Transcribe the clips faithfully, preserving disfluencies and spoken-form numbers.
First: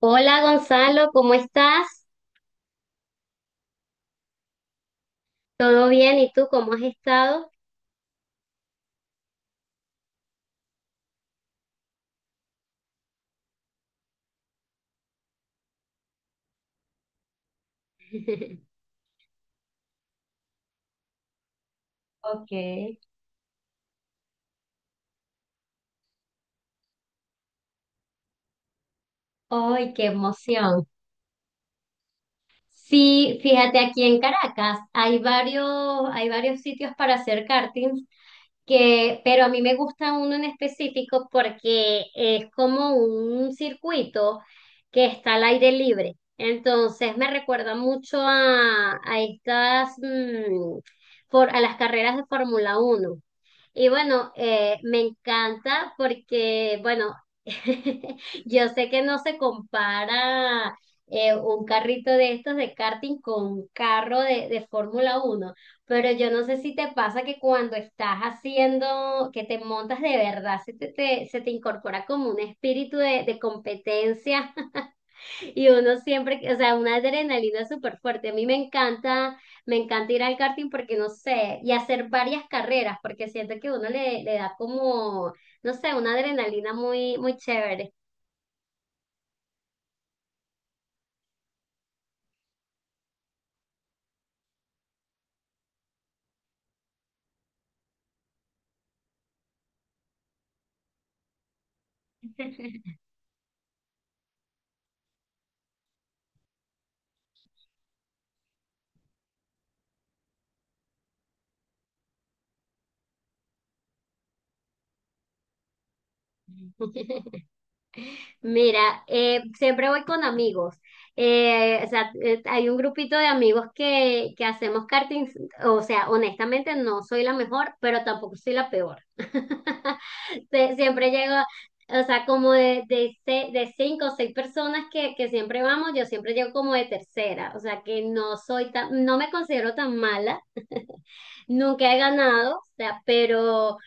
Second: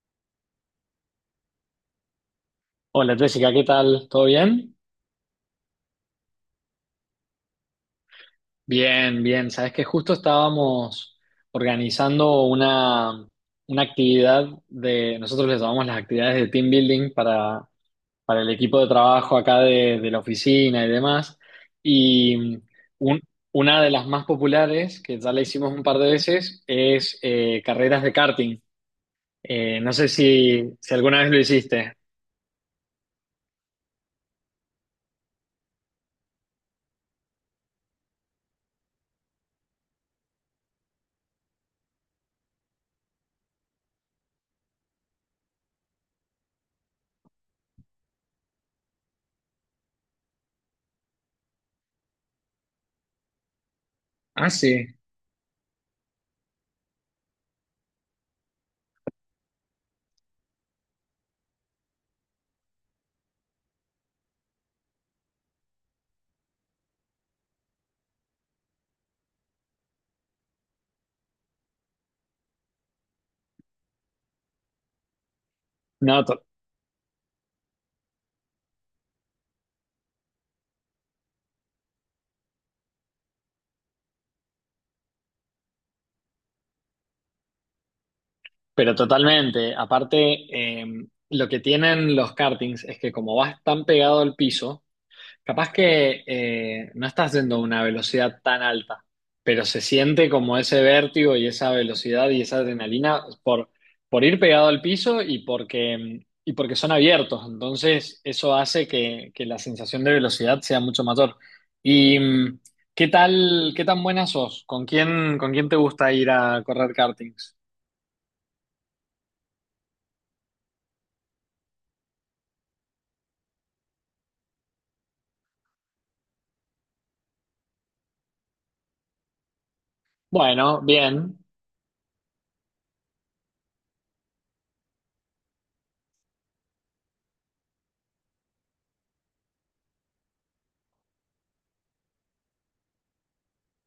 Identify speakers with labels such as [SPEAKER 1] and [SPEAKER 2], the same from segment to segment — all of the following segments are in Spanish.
[SPEAKER 1] Hola Gonzalo, ¿cómo estás?
[SPEAKER 2] Hola Jessica, ¿qué tal? ¿Todo bien?
[SPEAKER 1] ¿Todo bien? ¿Y tú cómo has estado?
[SPEAKER 2] Bien, bien. Sabes que justo estábamos organizando una, una actividad de, nosotros les llamamos las actividades de team building para, para el equipo de trabajo acá de, de la oficina y demás.
[SPEAKER 1] Ok.
[SPEAKER 2] Y un- una de las más populares, que ya la hicimos un par de veces, es eh, carreras de karting. Eh,
[SPEAKER 1] ¡Ay,
[SPEAKER 2] no
[SPEAKER 1] qué
[SPEAKER 2] sé si,
[SPEAKER 1] emoción!
[SPEAKER 2] si alguna vez lo hiciste.
[SPEAKER 1] Sí, fíjate, aquí en Caracas hay varios, hay varios sitios para hacer karting que, pero a mí me gusta uno en específico porque es como un circuito que está al aire libre. Entonces me recuerda mucho a, a estas, mm, for- a las carreras de Fórmula Uno. Y bueno,
[SPEAKER 2] Ah,
[SPEAKER 1] eh,
[SPEAKER 2] sí.
[SPEAKER 1] me encanta porque, bueno, yo sé que no se compara eh, un carrito de estos de karting con un carro de, de Fórmula uno, pero yo no sé si te pasa que cuando estás haciendo, que te montas de verdad, se te, te- se te incorpora como un espíritu de, de competencia. Y uno
[SPEAKER 2] No,
[SPEAKER 1] siempre,
[SPEAKER 2] to-
[SPEAKER 1] o sea, una adrenalina súper fuerte. A mí me encanta, me encanta ir al karting porque no sé, y hacer varias carreras, porque siento que uno le, le da como, no sé, una adrenalina muy, muy chévere.
[SPEAKER 2] Pero totalmente. Aparte, eh, lo que tienen los kartings es que como vas tan pegado al piso, capaz que eh, no estás yendo a una velocidad tan alta, pero se siente como ese vértigo y esa velocidad y esa adrenalina por, por ir pegado al piso y porque, em, y porque son abiertos. Entonces, eso hace que, que la sensación de velocidad sea mucho mayor. ¿Y mm, qué tal, qué tan buena sos? ¿Con quién, con quién te gusta ir a correr kartings?
[SPEAKER 1] Mira, eh, siempre voy con amigos. Eh, o sea, eh, hay un grupito de amigos que, que hacemos karting. O sea, honestamente no soy la mejor, pero tampoco soy la peor. Sie-
[SPEAKER 2] Bueno,
[SPEAKER 1] Siempre llego,
[SPEAKER 2] bien.
[SPEAKER 1] o sea, como de, de, se- de cinco o seis personas que, que siempre vamos, yo siempre llego como de tercera. O sea, que no soy tan, no me considero tan mala. Nunca he ganado, o sea, pero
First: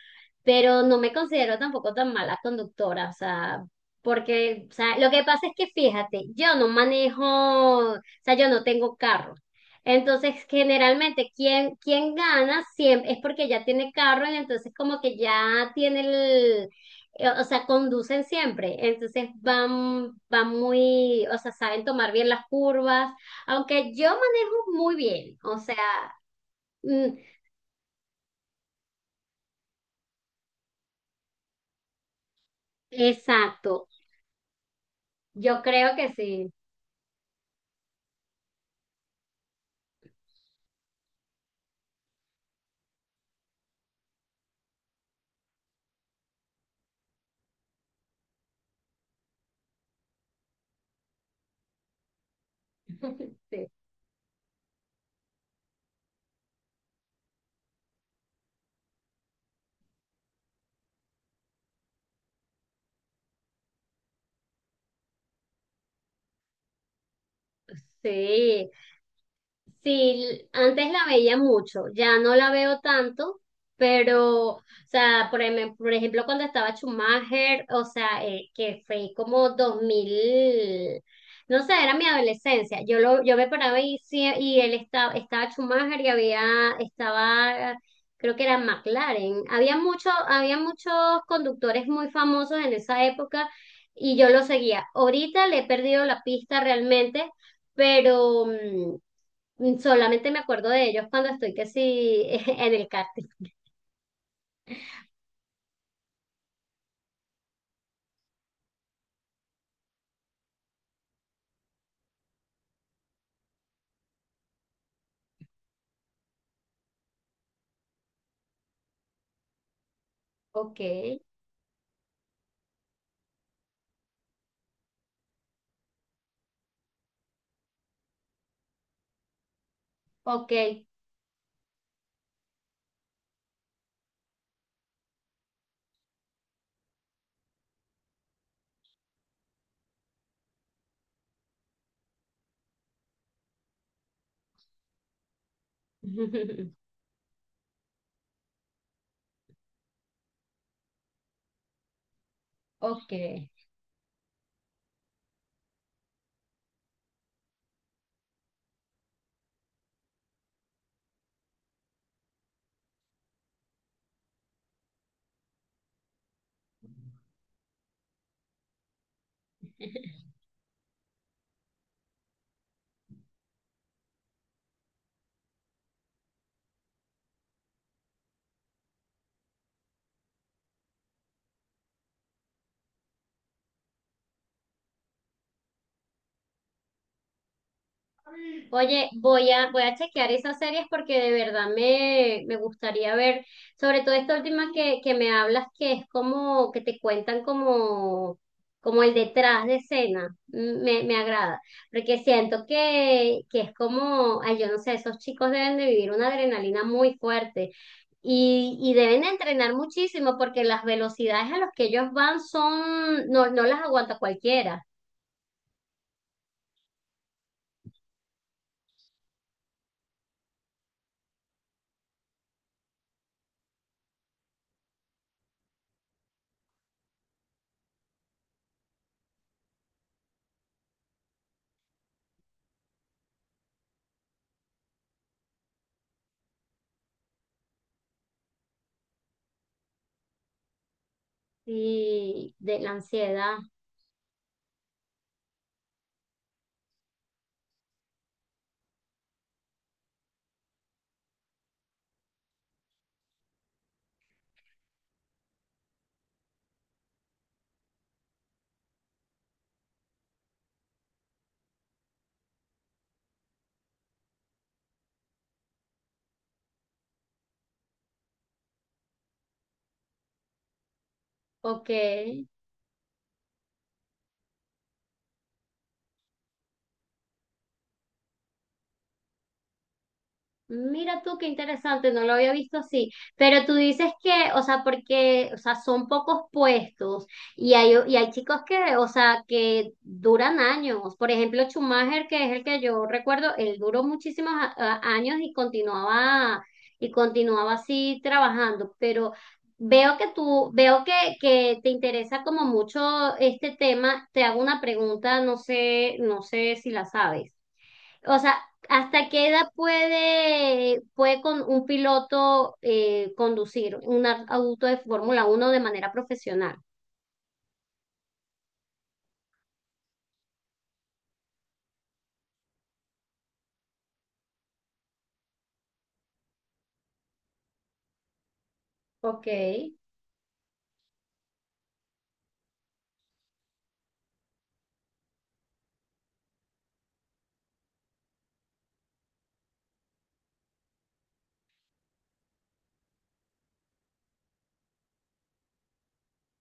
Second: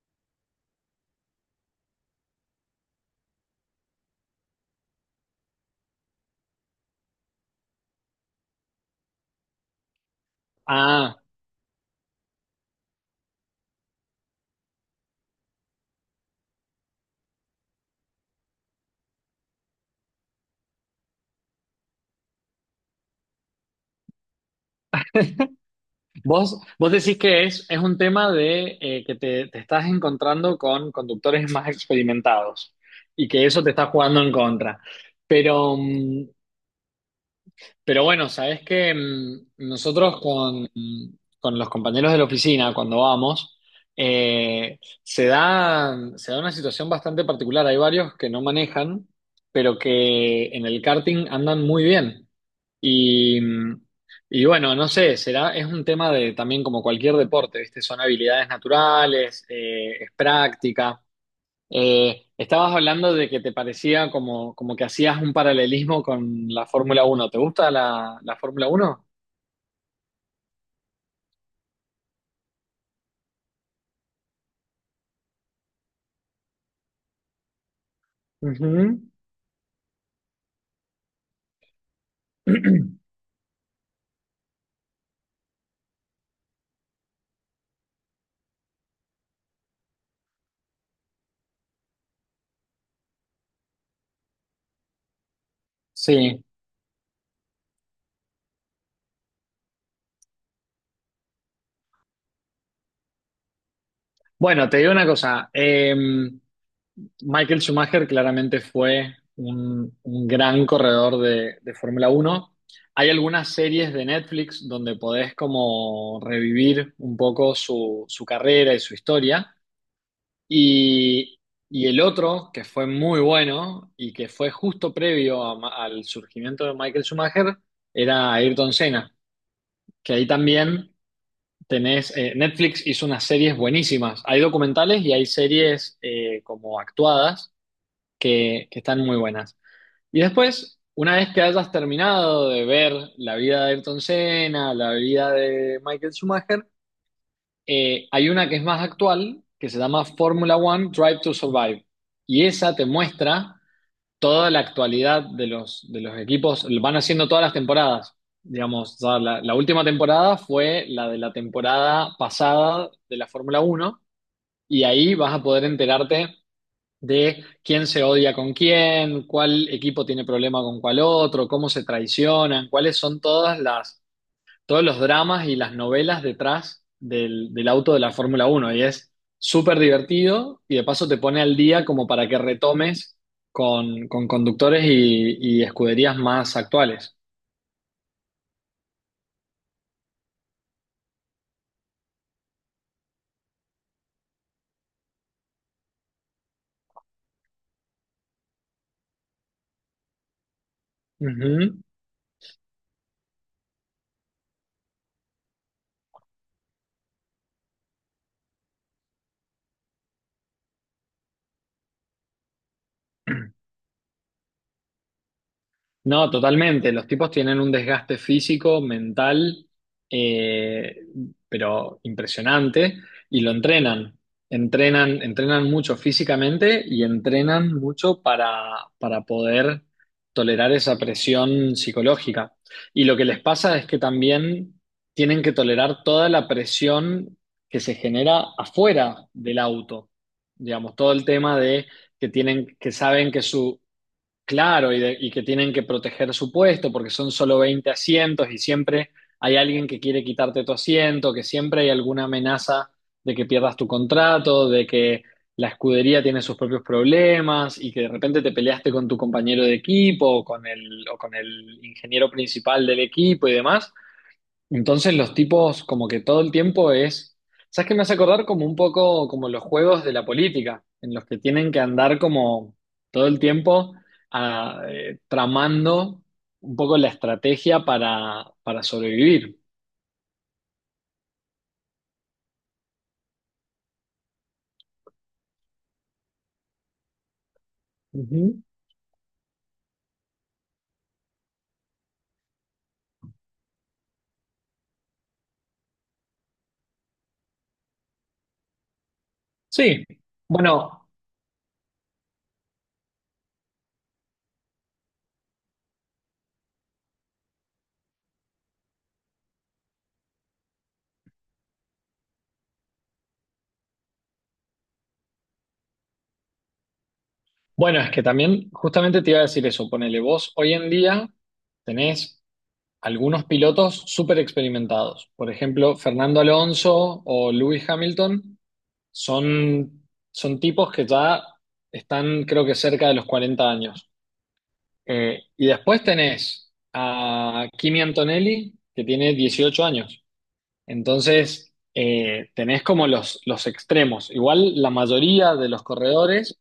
[SPEAKER 1] pero no me considero tampoco tan mala conductora, o sea, porque, o sea, lo que pasa es que fíjate, yo no manejo, o sea, yo no tengo carro. Entonces,
[SPEAKER 2] Ah,
[SPEAKER 1] generalmente, quien, quien gana siempre es porque ya tiene carro y entonces como que ya tiene el, eh, o sea, conducen siempre. Entonces van, van muy, o sea, saben tomar bien las curvas, aunque yo manejo muy bien, o sea,
[SPEAKER 2] vos, vos
[SPEAKER 1] mm,
[SPEAKER 2] decís que es, es un tema de eh, que te, te estás encontrando con conductores más experimentados y que eso te
[SPEAKER 1] exacto,
[SPEAKER 2] está jugando en contra.
[SPEAKER 1] yo
[SPEAKER 2] Pero,
[SPEAKER 1] creo que
[SPEAKER 2] mm,
[SPEAKER 1] sí.
[SPEAKER 2] pero bueno, sabés que mm, nosotros con, con los compañeros de la oficina, cuando vamos, eh, se da, se da una situación bastante particular. Hay varios que no manejan, pero que en el karting andan muy bien. Y,
[SPEAKER 1] Sí.
[SPEAKER 2] y bueno, no sé, será, es un tema de también como cualquier deporte, ¿viste? Son habilidades naturales, eh, es práctica. Eh, estabas hablando de que te parecía como, como que hacías un paralelismo con la Fórmula uno. ¿Te gusta la, la Fórmula
[SPEAKER 1] Sí,
[SPEAKER 2] uno?
[SPEAKER 1] sí, antes la veía mucho, ya no la veo tanto, pero, o sea, por, em- por ejemplo, cuando estaba Schumacher, o sea, eh, que fue
[SPEAKER 2] Ujú.
[SPEAKER 1] como dos mil, no sé, era mi adolescencia, yo lo, yo me paraba, y, sí- y él estaba, estaba Schumacher y había, estaba, creo que era McLaren, había mucho, había muchos conductores muy famosos en esa época y yo lo seguía. Ahorita le he perdido la
[SPEAKER 2] Sí.
[SPEAKER 1] pista realmente, pero mm, solamente me acuerdo de ellos cuando estoy que sí en el karting.
[SPEAKER 2] Bueno, te digo una cosa. em, Michael Schumacher claramente fue un, un gran corredor de, de Fórmula Uno. Hay algunas series de Netflix donde podés como revivir un poco su, su carrera y su historia.
[SPEAKER 1] Ok.
[SPEAKER 2] Y, y el otro, que fue muy bueno y que fue justo previo a Ma- al surgimiento de Michael Schumacher, era Ayrton Senna, que ahí
[SPEAKER 1] Ok.
[SPEAKER 2] también tenés, eh, Netflix hizo unas series buenísimas. Hay documentales y hay series eh, como actuadas que, que están muy buenas. Y después, una vez que hayas terminado de ver la vida de Ayrton Senna, la vida de Michael Schumacher, eh, hay una que es más actual, que se llama Formula One Drive to Survive. Y esa te
[SPEAKER 1] Ok.
[SPEAKER 2] muestra toda la actualidad de los, de los, equipos, lo van haciendo todas las temporadas. Digamos, ya la, la última temporada fue la de la temporada pasada de la Fórmula Uno y ahí vas a poder enterarte de quién se odia con quién, cuál equipo tiene problema con cuál otro, cómo se traicionan, cuáles son todas las, todos los dramas y las novelas detrás del, del auto de la Fórmula Uno. Y es súper divertido y de paso te pone al día como para que retomes con, con, conductores y, y escuderías más actuales.
[SPEAKER 1] Oye, voy a, voy a chequear esas series porque de verdad me, me gustaría ver, sobre todo esta última que, que me hablas, que es como que te cuentan como, como el detrás de escena. Mm, me, me agrada,
[SPEAKER 2] Ujú.
[SPEAKER 1] porque siento que, que es como, ay, yo no sé, esos chicos deben de vivir una adrenalina muy fuerte y, y deben de entrenar muchísimo porque las velocidades a las que ellos van son, no, no las aguanta cualquiera,
[SPEAKER 2] No, totalmente. Los tipos tienen un desgaste físico, mental, eh, pero impresionante, y lo entrenan. Entrenan, entrenan mucho físicamente y entrenan mucho para, para poder tolerar esa presión psicológica. Y lo que les pasa es que también tienen que tolerar toda la presión que se genera afuera del auto. Digamos, todo el tema de que
[SPEAKER 1] y
[SPEAKER 2] tienen,
[SPEAKER 1] de la
[SPEAKER 2] que saben que
[SPEAKER 1] ansiedad.
[SPEAKER 2] su. Claro, y, de- y que tienen que proteger su puesto porque son solo veinte asientos y siempre hay alguien que quiere quitarte tu asiento, que siempre hay alguna amenaza de que pierdas tu contrato, de que la escudería tiene sus propios problemas y que de repente te peleaste con tu compañero de equipo o con el, o con el ingeniero principal del equipo y demás. Entonces los tipos como que todo el tiempo es, ¿sabes qué me hace acordar? Como un poco como los juegos de la política, en los que tienen que
[SPEAKER 1] Ok.
[SPEAKER 2] andar como todo el tiempo ah, eh, tramando un poco la estrategia para, para, sobrevivir.
[SPEAKER 1] Mira tú qué interesante, no lo había visto así, pero tú dices que, o sea, porque, o sea, son pocos puestos y hay, y hay chicos
[SPEAKER 2] Ujú.
[SPEAKER 1] que, o sea, que duran años. Por ejemplo, Schumacher, que es el que yo recuerdo, él duró muchísimos a- a- años y continuaba y continuaba así trabajando, pero
[SPEAKER 2] Sí,
[SPEAKER 1] veo que tú, veo
[SPEAKER 2] bueno,
[SPEAKER 1] que, que te interesa como mucho este tema. Te hago una pregunta, no sé, no sé si la sabes. O sea, ¿hasta qué edad puede, puede con un piloto eh, conducir un ar- auto de Fórmula uno de manera profesional?
[SPEAKER 2] bueno, es que también justamente te iba a decir eso, ponele vos, hoy en día tenés algunos pilotos súper experimentados, por ejemplo, Fernando Alonso o Lewis Hamilton.
[SPEAKER 1] Ok.
[SPEAKER 2] Son, son tipos que ya están, creo que cerca de los cuarenta años. Eh, y después tenés a Kimi Antonelli, que tiene dieciocho años. Entonces, eh, tenés como los, los extremos. Igual la mayoría de los corredores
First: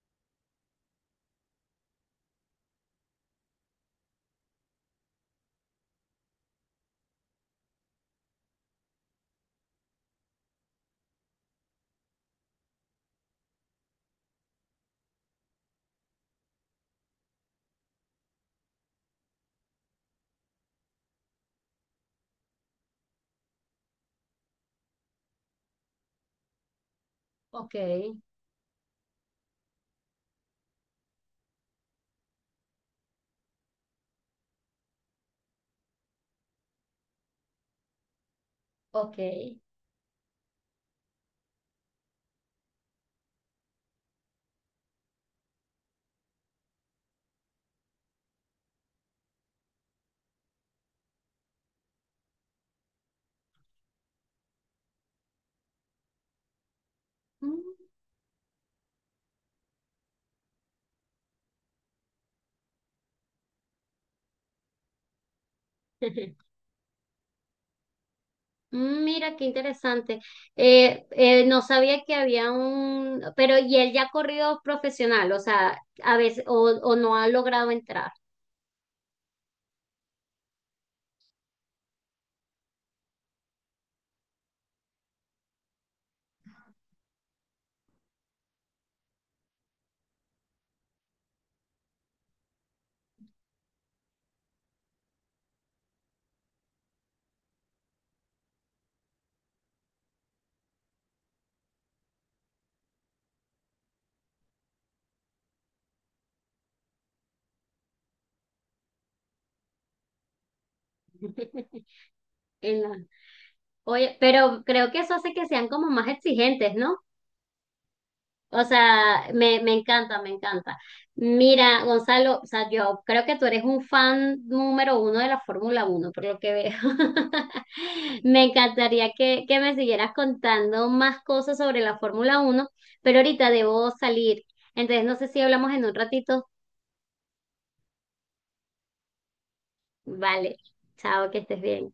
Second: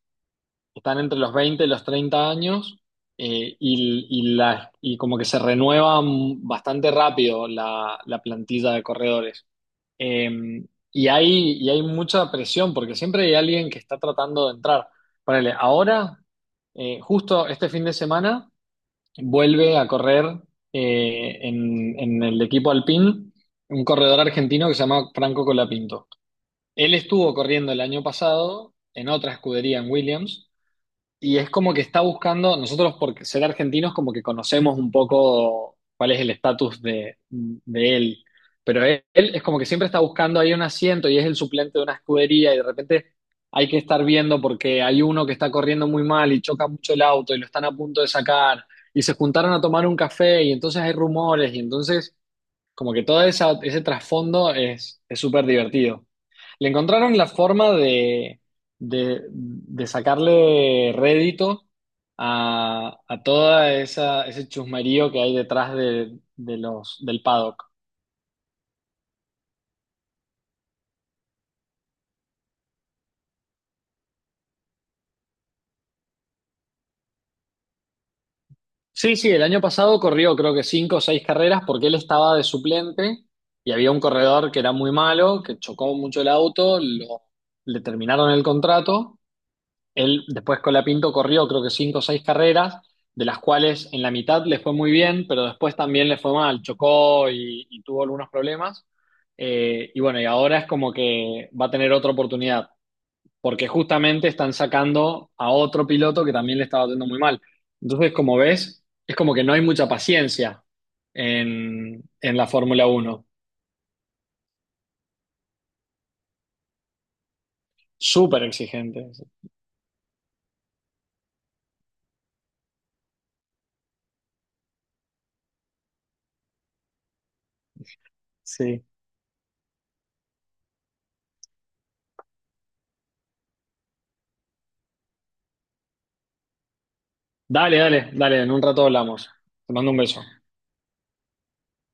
[SPEAKER 2] están entre los veinte y los treinta años. eh, y, y la, y como que se renueva mm, bastante rápido la, la plantilla de corredores. Eh, y hay, y hay mucha presión porque siempre hay alguien que está tratando de entrar. Ponele, ahora, eh, justo este fin de semana, vuelve a correr eh, en, en el equipo Alpine un corredor argentino que se llama Franco Colapinto. Él estuvo corriendo
[SPEAKER 1] Ok.
[SPEAKER 2] el año pasado en otra escudería en Williams y es como que está buscando, nosotros por ser argentinos como que conocemos un poco cuál es el estatus de, de él, pero él,
[SPEAKER 1] Ok.
[SPEAKER 2] él es como que siempre está buscando ahí un asiento y es el suplente de una escudería y de repente hay que estar viendo porque hay uno que está corriendo muy mal y choca mucho el auto y lo están a punto de sacar y se juntaron a tomar un café y entonces hay rumores y entonces como que todo esa, ese trasfondo es es súper divertido. Le encontraron la forma
[SPEAKER 1] Mm.
[SPEAKER 2] de, de, de sacarle rédito a, a toda esa, ese chusmerío que hay detrás de, de los, del paddock.
[SPEAKER 1] Mira, qué interesante. Eh, eh, no sabía que había un, pero y él ya ha corrido profesional, o sea, a veces, o, o no ha logrado entrar.
[SPEAKER 2] Sí, sí, el año pasado corrió creo que cinco o seis carreras porque él estaba de suplente y había un corredor que era muy malo, que chocó mucho el auto, lo- le terminaron el contrato. Él después con la Pinto corrió creo que cinco o seis carreras, de las cuales en la mitad le fue muy bien, pero después también le fue mal, chocó y, y tuvo algunos problemas. Eh, y bueno, y ahora es como que va a tener otra oportunidad, porque justamente están sacando a otro piloto que también le estaba haciendo muy mal. Entonces, como ves, es como que no hay mucha paciencia en, en la
[SPEAKER 1] en
[SPEAKER 2] Fórmula
[SPEAKER 1] la-
[SPEAKER 2] Uno.
[SPEAKER 1] Oye, pero creo que eso hace que sean como más exigentes, ¿no?
[SPEAKER 2] Súper
[SPEAKER 1] O
[SPEAKER 2] exigente.
[SPEAKER 1] sea, me, me encanta, me encanta. Mira, Gonzalo, o sea, yo creo que tú eres un fan número uno de la Fórmula Uno, por lo que veo. Me
[SPEAKER 2] Sí.
[SPEAKER 1] encantaría que, que me siguieras contando más cosas sobre la Fórmula Uno, pero ahorita debo salir. Entonces, no sé si hablamos en un ratito.
[SPEAKER 2] Dale, dale, dale, en un rato hablamos. Te mando un beso.
[SPEAKER 1] Vale, chao, que estés bien.